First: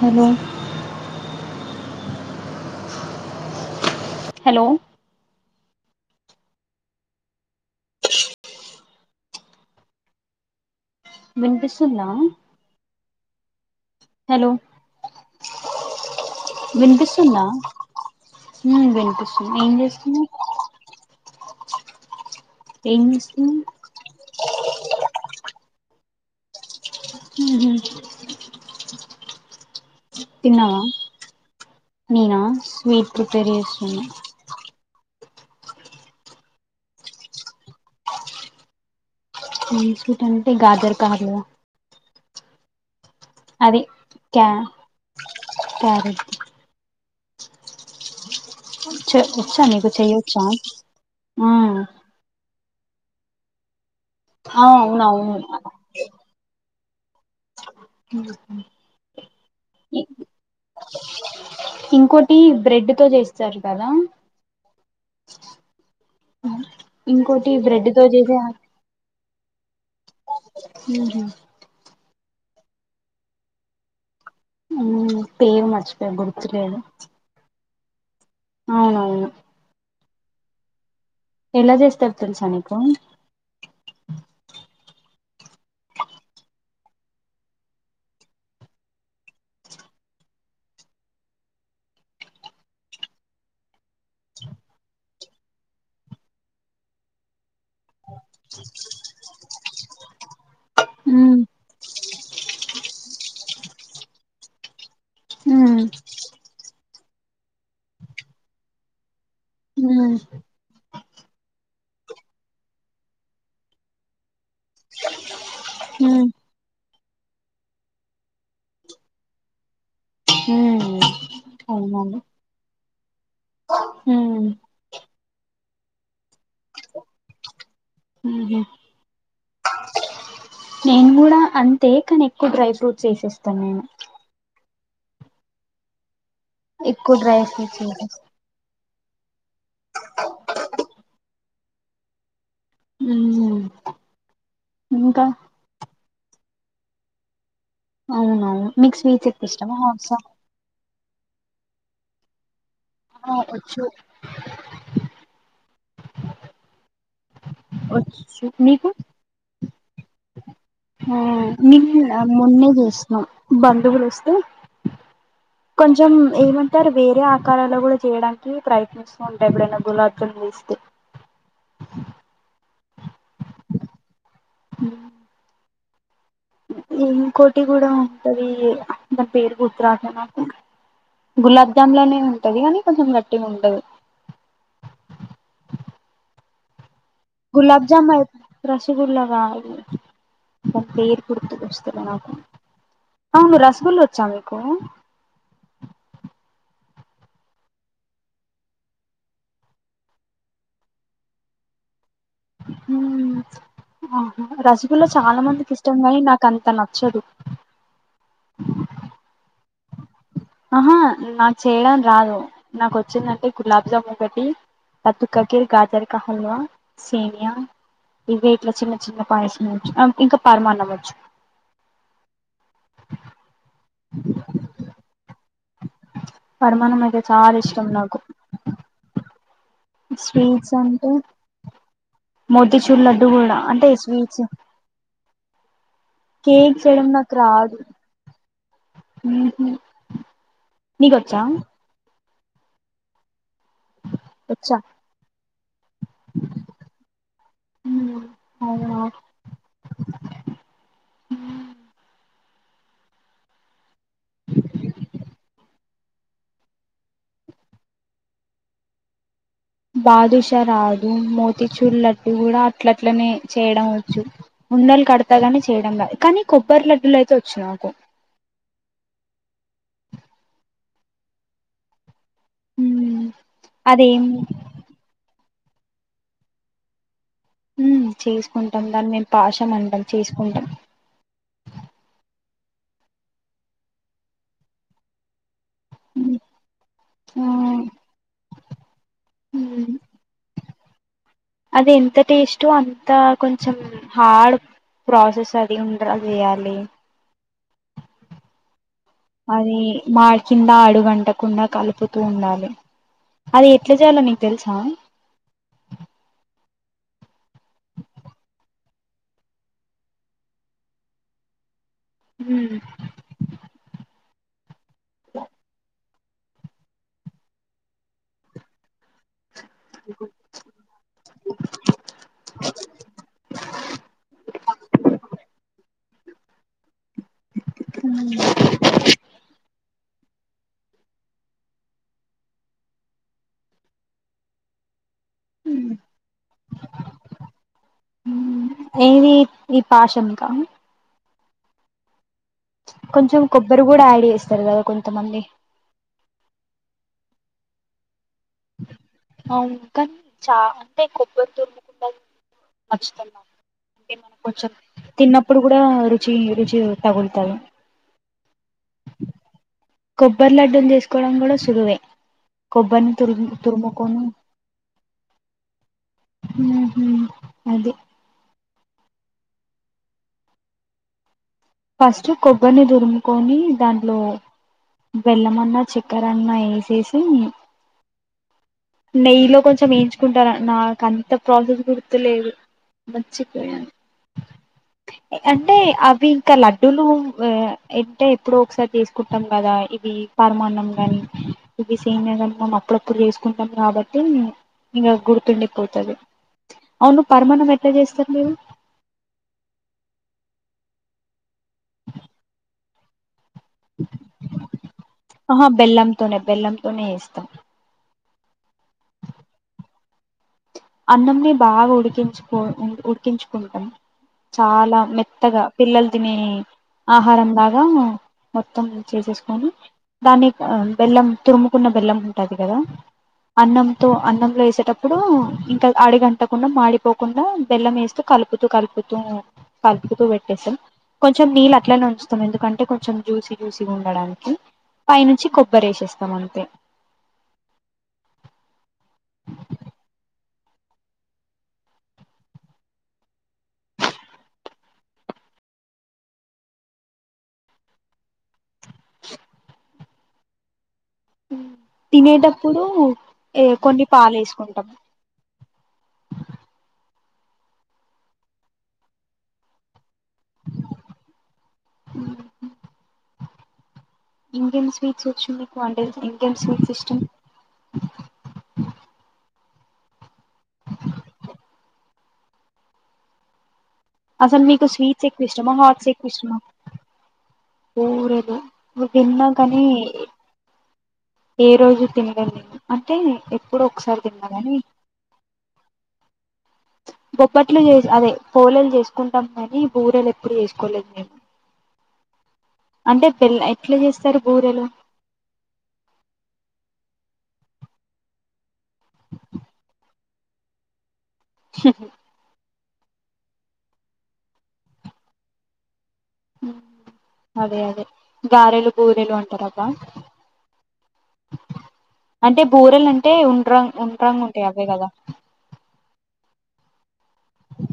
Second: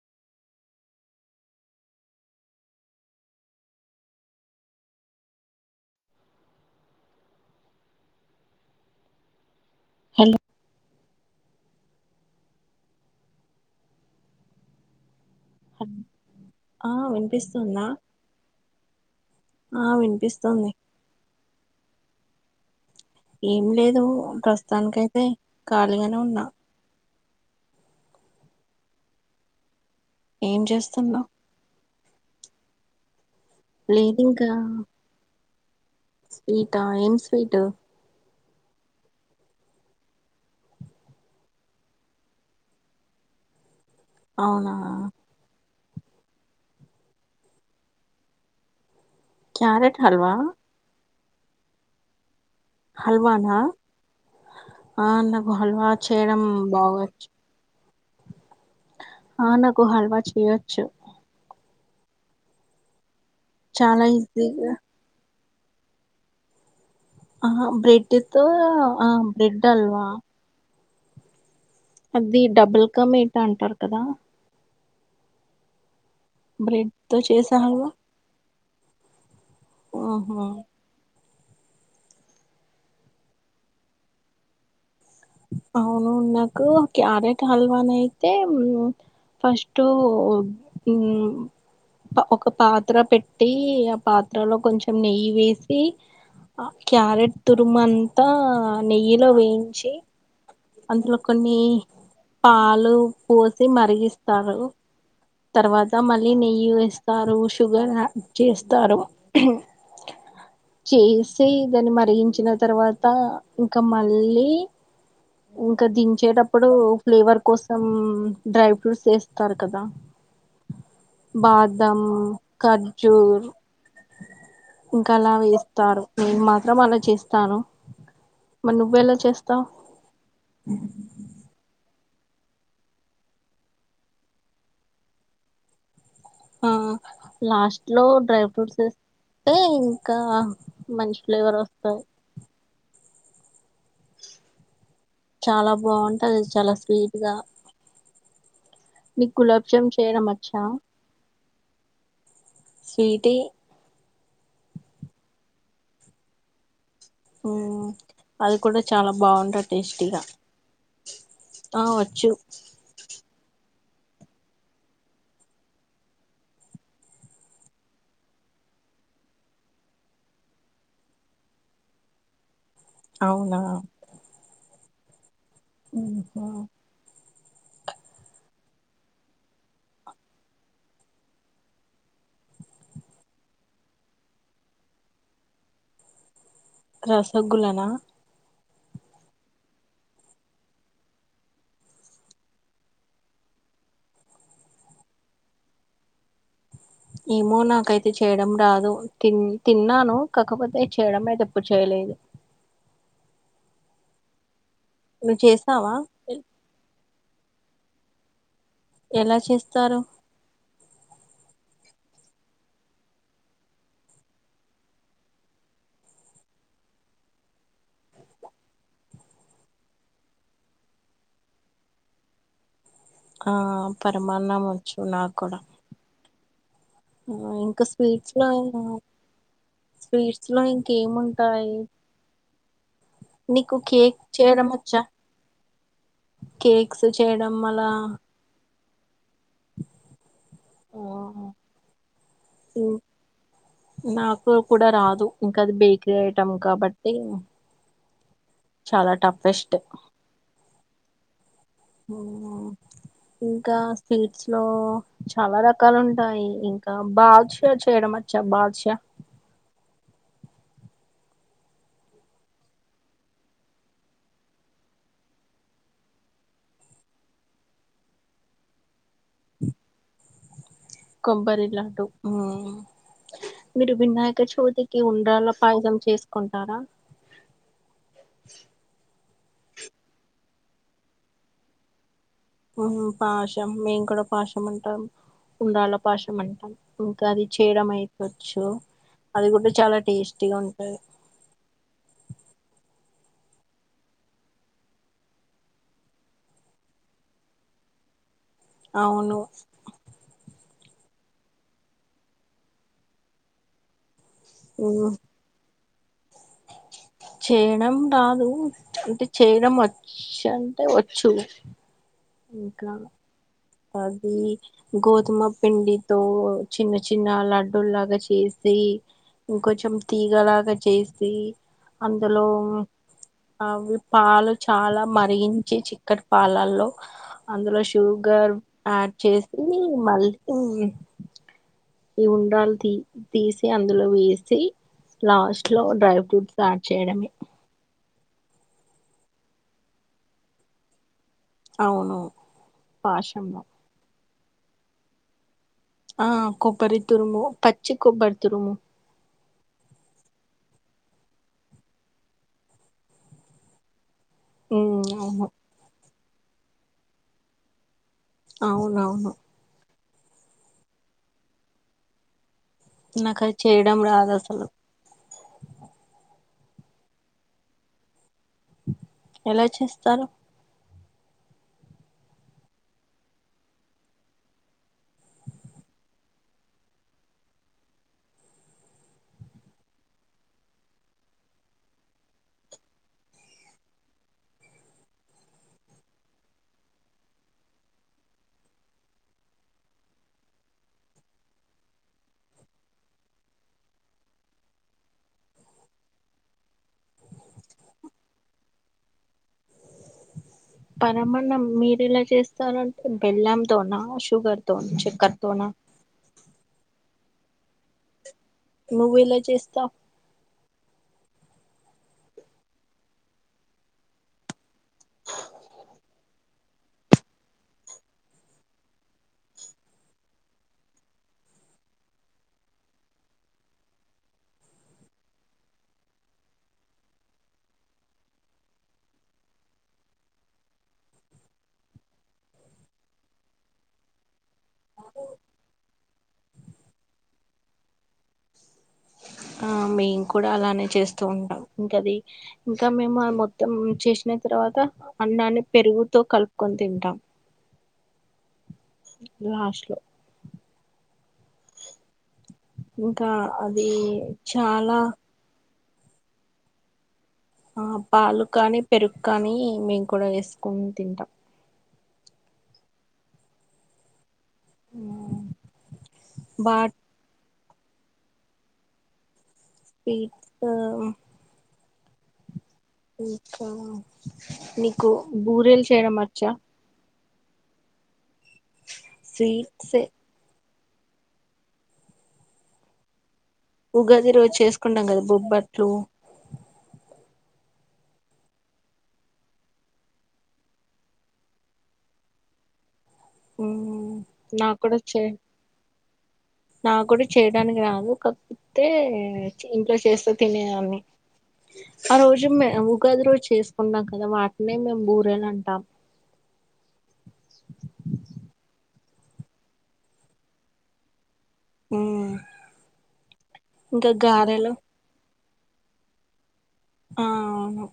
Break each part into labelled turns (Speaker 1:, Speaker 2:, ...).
Speaker 1: Hello hello
Speaker 2: hello
Speaker 1: వినిపిస్తుందా hello
Speaker 2: ఆ వినిపిస్తుందా
Speaker 1: హుమ్ వినిపిస్తుంది ఏం
Speaker 2: ఆ
Speaker 1: చేస్తున్నావ్
Speaker 2: వినిపిస్తుంది
Speaker 1: ఏం చేస్తున్నావ్
Speaker 2: ఏం లేదు ప్రస్తుతానికయితే ఖాళీగానే ఉన్నా
Speaker 1: హుమ్ హూ
Speaker 2: ఏం చేస్తున్నావ్
Speaker 1: నేనా స్వీటు
Speaker 2: లేదింకా ఇంకా ఏం స్వీటు
Speaker 1: ఏం స్వీటంటే గాదెర కార్లు అది
Speaker 2: అవునా
Speaker 1: సరే చ వచ్చా నీకు
Speaker 2: క్యారెట్ హల్వా
Speaker 1: చెయ్యొచ్చా హుమ్
Speaker 2: హల్వానా ఆ నాకు హల్వా చేయడం బాగచ్చు
Speaker 1: హుమ్
Speaker 2: ఆ నాకు హల్వా చేయొచ్చు
Speaker 1: ఇంకోటి బ్రెడ్ తో చేస్త
Speaker 2: చాలా ఈజీగా
Speaker 1: అ
Speaker 2: ఆ బ్రెడ్ తో ఆ బ్రెడ్ హాల్వా
Speaker 1: ఉహుమ్
Speaker 2: అది డబుల్ కా మీటా అంటారు కదా
Speaker 1: ఆ పేరు మర్చిపోయ గుర్తులేదు
Speaker 2: బ్రెడ్ తో చేసే హల్వా
Speaker 1: అవునవును
Speaker 2: ఓహో
Speaker 1: ఎలా చేస్తారో తెలుసా నీకు
Speaker 2: అవును నాకు క్యారెట్ హల్వా నయితే ఫస్ట్ ఒక పాత్ర పెట్టి ఆ పాత్రలో కొంచెం నెయ్యి వేసి ఆ క్యారెట్ తురుమ అంతా నెయ్యిలో వేయించి అందులో కొన్ని పాలు పోసి మరిగిస్తారు తర్వాత మళ్ళీ నెయ్యి వేస్తారు షుగర్ యాడ్ చేస్తారు
Speaker 1: ఉమ్
Speaker 2: చేసి దాన్ని మరిగించిన తర్వాత ఇంకా మళ్ళీ ఇంకా
Speaker 1: అవునండి
Speaker 2: దించేటప్పుడు ఫ్లేవర్ కోసం డ్రై ఫ్రూట్స్ వేస్తారు కదా
Speaker 1: హమ్
Speaker 2: బాదమ్ ఖాజు
Speaker 1: ఉమ్, ఉహు.
Speaker 2: ఇంకా అలా వేస్తారు నేను మాత్రం అలా చేస్తాను మరి నువ్వు ఎలా చేస్తావు
Speaker 1: నేను కూడా అంతే కానీ ఎక్కువ డ్రై ఫ్రూట్స్ వేసేస్తాను నేను
Speaker 2: ఆ
Speaker 1: ఎక్కువ డ్రై ఫ్రూట్స్
Speaker 2: లాస్ట్ లో
Speaker 1: వేసేస్
Speaker 2: డ్రై ఫ్రూట్స్ అంటే ఇంకా మంచి ఫ్లేవర్ వస్తాయి
Speaker 1: ఉమ్
Speaker 2: చాలా బాగుంటది చాలా స్వీట్ గా
Speaker 1: అవునవును మీకు స్వీట్స్
Speaker 2: నీకు
Speaker 1: ఎక్కువ
Speaker 2: గులాబ్
Speaker 1: ఇష్టమా
Speaker 2: జామ్
Speaker 1: హాట్సా
Speaker 2: చేయడం వచ్చు
Speaker 1: ఆ
Speaker 2: స్వీటీ
Speaker 1: వచ్చు
Speaker 2: ఓ
Speaker 1: వచ్చు
Speaker 2: అది కూడా చాలా బాగుంటది టేస్టీగా
Speaker 1: ఆ
Speaker 2: ఆ
Speaker 1: నిన్న
Speaker 2: వచ్చు
Speaker 1: కాదు మొన్న చేసుకున్నాం బంధువులు వస్తే కొంచెం ఏమంటారు వేరే ఆకారాలు కూడా చేయడానికి ప్రయత్నిస్తూ ఉంటా ఎప్పుడైనా గులాబ్ జామ్ చేస్తే
Speaker 2: అవునా
Speaker 1: హమ్
Speaker 2: ఉహుమ్
Speaker 1: ఇ ఇంకోటి కూడా ఉంటంది దాని పేరు గుర్తు రాటల నాకు గులాబ్ జామ్ లానే ఉంటది కానీ కొంచెం గట్టిగా ఉంటది గులాబ్
Speaker 2: రసగుల్లనా
Speaker 1: జామ్ అయి రసగుల్లా కాదు దాని పేరు గుర్తుకు వస్తాలే నాకు అవును రసగుల్లా వచ్చా మీకు
Speaker 2: ఏమో నాకైతే చేయడం రాదు తి తిన్నాను కాకపోతే చేయడం అయితే ఎప్పుడు చేయలేదు
Speaker 1: ఉమ్ ఆహా రాస ఇలో
Speaker 2: నువ్వు
Speaker 1: చాలా మందికి
Speaker 2: చేసావా
Speaker 1: ఇష్టం కాని నాకు అంత నచ్చదు
Speaker 2: ఎలా చేస్తారు
Speaker 1: ఆహా నాకు చేయడం రాదు నాకు వచ్చిందంటే గులాబ్ జాము ఒకటి పతుకాకి కాజల్ కా హల్వా సేమీయా ఇవే ఇట్లా చిన్న చిన్న పాయసం వచ్చు ఇంకా పరమాన్నం వచ్చు
Speaker 2: ఆ పరమాన్నం వచ్చు నాకు కూడా
Speaker 1: పరమాన్నం అయితే చాలా
Speaker 2: ఇంకా
Speaker 1: ఇష్టం నాకు
Speaker 2: స్వీట్స్ లో స్వీట్స్ లో ఇంకేముంటాయి
Speaker 1: మోతిచూర్ లడ్డు కూడా
Speaker 2: నీకు
Speaker 1: అంటే
Speaker 2: కేక్
Speaker 1: స్వీట్స్
Speaker 2: చేయడం వచ్చా
Speaker 1: కేక్
Speaker 2: కేక్స్
Speaker 1: నాకు
Speaker 2: చేయడం
Speaker 1: రాదు
Speaker 2: అలా
Speaker 1: ఉహు నీకు వచ్చా
Speaker 2: ఉ నాకు
Speaker 1: వచ్చా
Speaker 2: కూడా రాదు ఇంకా అది బేకరీ ఐటెమ్ కాబట్టి
Speaker 1: అవునా
Speaker 2: చాలా టఫెస్ట్
Speaker 1: ఉ
Speaker 2: ఊ ఇంకా స్వీట్స్ లో చాలా రకాలు ఉంటాయి ఇంకా బాదుషా చేయడం వచ్ వచ్చా బాదుషా
Speaker 1: [inaudible] బాదుషా రాదు మోతిచూర్ లడ్డు కూడా అట్లట్లనే చేయడం వచ్చు ఉండలు కడతా గాని చేయడం కానీ కొబ్బరి లడ్డలు అయితే వచ్చు నాకు [inaudible]
Speaker 2: కొబ్బరి లాడ్డు ఉ
Speaker 1: ఉమ్
Speaker 2: మీరు
Speaker 1: అదేం
Speaker 2: వినాయక చవితికి ఉండ్రాళ్ళ పాయసం చేసుకుంటారా
Speaker 1: ఉ చేసుకుంటాం దాన్ని మేము పాషం అంటాం చేసుకుంటాం
Speaker 2: ఆ పాషం మేం కూడా పాషం అంటాం ఉండ్రాళ్ళ పాశం అంటాం ఇంకా
Speaker 1: ఆ
Speaker 2: అది చేయడం అయిపోవచ్చు అది కూడా చాలా టేస్టీగా ఉంటది
Speaker 1: అది ఎంత టెస్టో అంత కొంచెం హార్డ్ ప్రాసెస్ అది ఉండ్రాళ్ళు చేయాలి
Speaker 2: అవును
Speaker 1: ఆది మా కింద ఆడు వంటకుండా కలుపుతూ ఉండాలి అది ఎట్లా చేయలో నీకు తెలుసా
Speaker 2: ఉమ్, చేయడం రాదు అంటే చేయడం వచ్చ అంటే వచ్చు ఇంకా అది గోధుమ పిండితో చిన్న చిన్న లడ్డూలాగా చేసి ఇంకొంచెం తీగలాగా చేసి అందులో అవి పాలు చాలా మరిగించి చిక్ ఇక్కడి పాలాల్లో అందులో షుగర్ యాడ్ చేసి మళ్ళీ ఈ ఉండ్రాళ్ళు తీ తీసి అందులో వేసి లాస్ట్ లో డ్రై ఫ్రూట్స్ యాడ్ చేయడమే
Speaker 1: ఏది ఈ పాషం కా
Speaker 2: అవును
Speaker 1: కొంచెం
Speaker 2: పాషంలో
Speaker 1: కొబ్బరి కూడా యాడ్ చేస్తారు కదా కొంతమంది
Speaker 2: ఆ కొబ్బరి తురుము పచ్చి కొబ్బరి తురుము
Speaker 1: అవును కానీ చాల అంటే కొబ్బరి తురుముకుండ [inaudible] నచ్చుతది నాకు. అంటే మనకు కొంచెం
Speaker 2: ఉమ్ అవును
Speaker 1: తిన్నప్పుడు గూడా రుచీ రుచి తగులుతది.
Speaker 2: అవునవును
Speaker 1: కొబ్బరి లడ్డల్ చేసుకోవడం కూడా సులువే. కొబ్బర్ని తురు
Speaker 2: నాకు అది చేయడం
Speaker 1: తురుముకొనీ.
Speaker 2: రాదు అసలు
Speaker 1: ఊహు అదే
Speaker 2: ఎలా చేస్తారు
Speaker 1: ఫస్టు కొబ్బర్నీ దురుముకొనీ దాంట్లో. బెల్లమన్నా చెక్కరన్నా ఏశేశీ. నెయ్యిలో కొంచెం ఏయించుకుంటా నాకంత ప్రాసెస్ గుర్తులేదు. మచ్చపోయాను అంటే అవ్వి. కా లడ్డూలూ ఆ అంటే ఎప్పుడో ఒక్సారి తీసుకుంటాం గదా ఇదీ పరమాన్నం గానీ. ఇవి సేమ్యా గాని మనం అప్పుడప్పుడు చేసుకుంటాం కాబట్టీ. ఇగా గుర్తుండిపోతది. అవును పరమన్నం ఎట్ల చేస్తరు మీరు. అ
Speaker 2: పరమన్నం మీరెలా చేస్తారంటే బెల్లం తోనా శుగర్తో చెక్కర్తో నా
Speaker 1: తోనే చేస్తాం
Speaker 2: నువ్వెలా చేస్తావ్
Speaker 1: అన్నంని బాగా ఉడికించుకో ఉడికించుకుంటం చాలా. లా మెత్తగా పిల్లల్ తినే ఆహారంలాగా మొత్తం చేసేసుకోని దాన్ని బెల్లం ఆ తురుముకు కున్న బెల్లం ఉంటది గదా అన్నంతో అన్నంలో ఏశేటప్పుడూ. ఇంక అడగంటకుండా మాడిపోకుండా బెల్లం ఏస్తూ కలుపుతూ కలుపుతూ కలుపుతూ పెట్టేస్తం కొంచెం నీళ్ళు అట్లనే ఉంచుతం ఎందుకంటే కొంచెం జూసి జూసిగా ఉండడానికి. పైనుంచి కొబ్బరేశేస్తాం అంతే.
Speaker 2: ఆ మేము కూడా అలానే చేస్తూ ఉంటాం ఇంకది ఇంకా మేము మొత్తం చేశిన. తర్వాతా అన్నాన్ని పెరుగుతో కలుపుకొని తింటాం. లాస్ట్ లో
Speaker 1: ఊ తినేటప్పుడూ
Speaker 2: ఇంకా
Speaker 1: ఏ
Speaker 2: అది
Speaker 1: కొన్ని పాలు ఏసుకుంటం.
Speaker 2: చాలా ఆ పాలు కాని పెరుగు కానీ మేము కూడా ఏసుకొన్ తింటాం.
Speaker 1: ఊహు ఇంకేం స్వీట్స్ వచ్చు మీకు అంటే ఇంకేం స్వీట్స్
Speaker 2: బాట్
Speaker 1: ఇష్టమ్.
Speaker 2: స్వీట్సూ ఇంకా
Speaker 1: అసలు మీకు
Speaker 2: నీకు
Speaker 1: స్వీట్స్ ఎక్కువ ఇష్టమా
Speaker 2: బూరెలు
Speaker 1: హాట్స్
Speaker 2: చేయడం
Speaker 1: ఎక్కువ
Speaker 2: వచ్చా.
Speaker 1: ఇష్టమా బూరెలు ఇవి విన్నాం కానీ.
Speaker 2: స్వీట్స్
Speaker 1: ఏ రోజు తినలేన్ నేను అంటే ఎప్పుడో ఒకసారి
Speaker 2: ఉగాది
Speaker 1: తిన్నా
Speaker 2: రోజు
Speaker 1: కాని
Speaker 2: చేసుకుంటాం గదా బొబ్బట్లూ.
Speaker 1: బొబ్బట్లు చేస్ అదే పోలెల్ల్ చేసుకుంటాం కానీ బూరెలు ఎప్పుడు చేసుకోలేదు మేము. అంటే పెల్ల్ ఎట్ల
Speaker 2: మ్మ్
Speaker 1: చేస్తరు
Speaker 2: నాకు
Speaker 1: బూరెలు.
Speaker 2: కూడా చే నాకు కూడా చేయడానికి రాదు కాకపోతే ఇంట్లో చేస్తే తినేదాన్ని. ఆ రోజు మే ఉప్ గది రోజ్ చేసుకున్నా కదా వాటినే మేం బూరేలంటాం
Speaker 1: హుమ్మ్ అదే అదే గారెలు బూరెలు అంటారబ్బా
Speaker 2: మ్మ్
Speaker 1: అంటే బూరెలంటే ఉండ్రాంగ్
Speaker 2: ఇంకా
Speaker 1: ఉండ్రాంగ్ ఉంటాయి
Speaker 2: గారెలు
Speaker 1: అవే కదా
Speaker 2: ఆ అవును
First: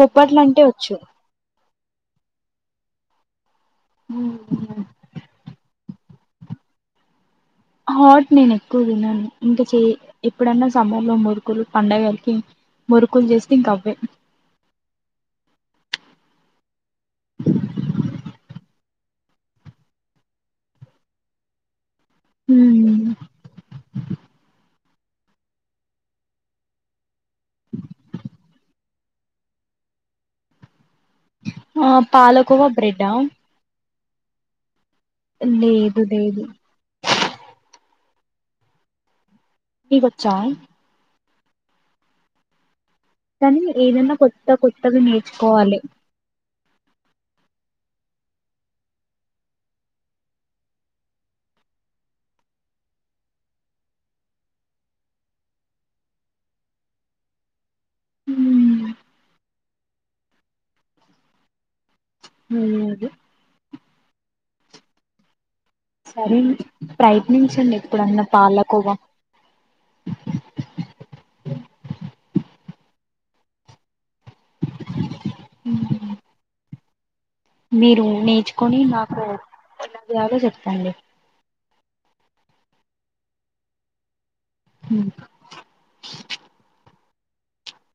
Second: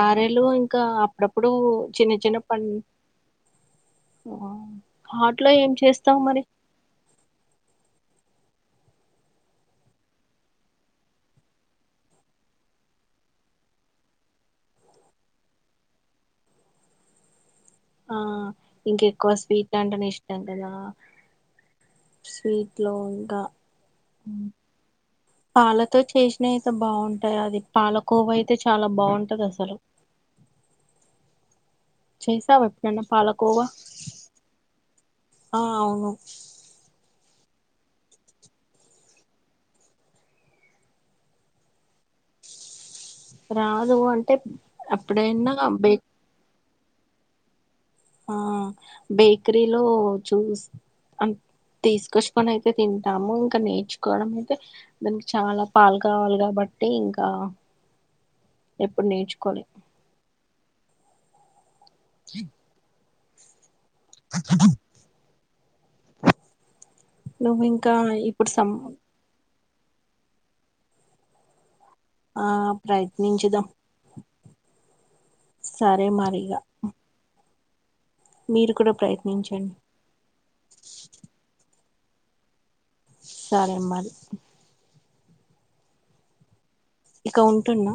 Speaker 1: బొబ్బట్లు అంటే
Speaker 2: ఇంకా
Speaker 1: వచ్చు
Speaker 2: అప్పుడప్పుడు చిన్న చిన్నప్పన్ ఆ హాట్లో ఏం చేస్ తావ్ మరి
Speaker 1: హాట్ నేన్ ఎక్కువ తన్నాను ఇంకా చే ఎప్పుడన్నా సమ్మర్ లో మురుగులు పండగల్కి మురుకుల్ చేస్తే ఇంకవ్వే
Speaker 2: ఆ ఇంకెక్కువ స్వీట్ అంటనే ఇష్టం కదా
Speaker 1: హ్మ్
Speaker 2: స్వీట్లోంగ మ్ పాలతో చేసినయ్తే బాగుంటాయి అది పాలకోవ అయితే చాలా బాగుంటది అసలు
Speaker 1: ఆ పాలకోవ
Speaker 2: చేసావా ఎప్పుడన్నా
Speaker 1: బ్రెడ్డా
Speaker 2: పాలకోవా ఆ
Speaker 1: లేదు
Speaker 2: అవును
Speaker 1: లేదు నికోచ్చా కని
Speaker 2: రాదు
Speaker 1: ఏదన్నా
Speaker 2: అంటే
Speaker 1: కొత్త కొత్తగా
Speaker 2: ఎప్పుడైనా
Speaker 1: నేర్చుకోవాలి
Speaker 2: బే ఆ బేకరీలో చుస్ అన్ తీసుకొచ్చుకొని అయితే తింటాము ఇంకా నేర్చుకోవడం అయితే దానికి చాలా పాల్ కావల్కబట్ బట్టి ఇంకా ఎప్పుడు నేర్చుకోలే
Speaker 1: హ్మ్ అదే సరేం
Speaker 2: నువ్వు
Speaker 1: ప్రయత్నించండి
Speaker 2: ఇంకా
Speaker 1: ఎప్పుడన్నా
Speaker 2: ఇప్పుడు సం
Speaker 1: పాలకోవ
Speaker 2: ఆ ప్రయత్నించుదాం సరే మరిగ
Speaker 1: మీరు నేర్చుకోని
Speaker 2: కూడా
Speaker 1: నాకు
Speaker 2: ప్రయత్నించండి
Speaker 1: ఎలాచేయాలో చెప్పండి
Speaker 2: సరే మరి
Speaker 1: హ్మ్
Speaker 2: ఇక ఉంటున్న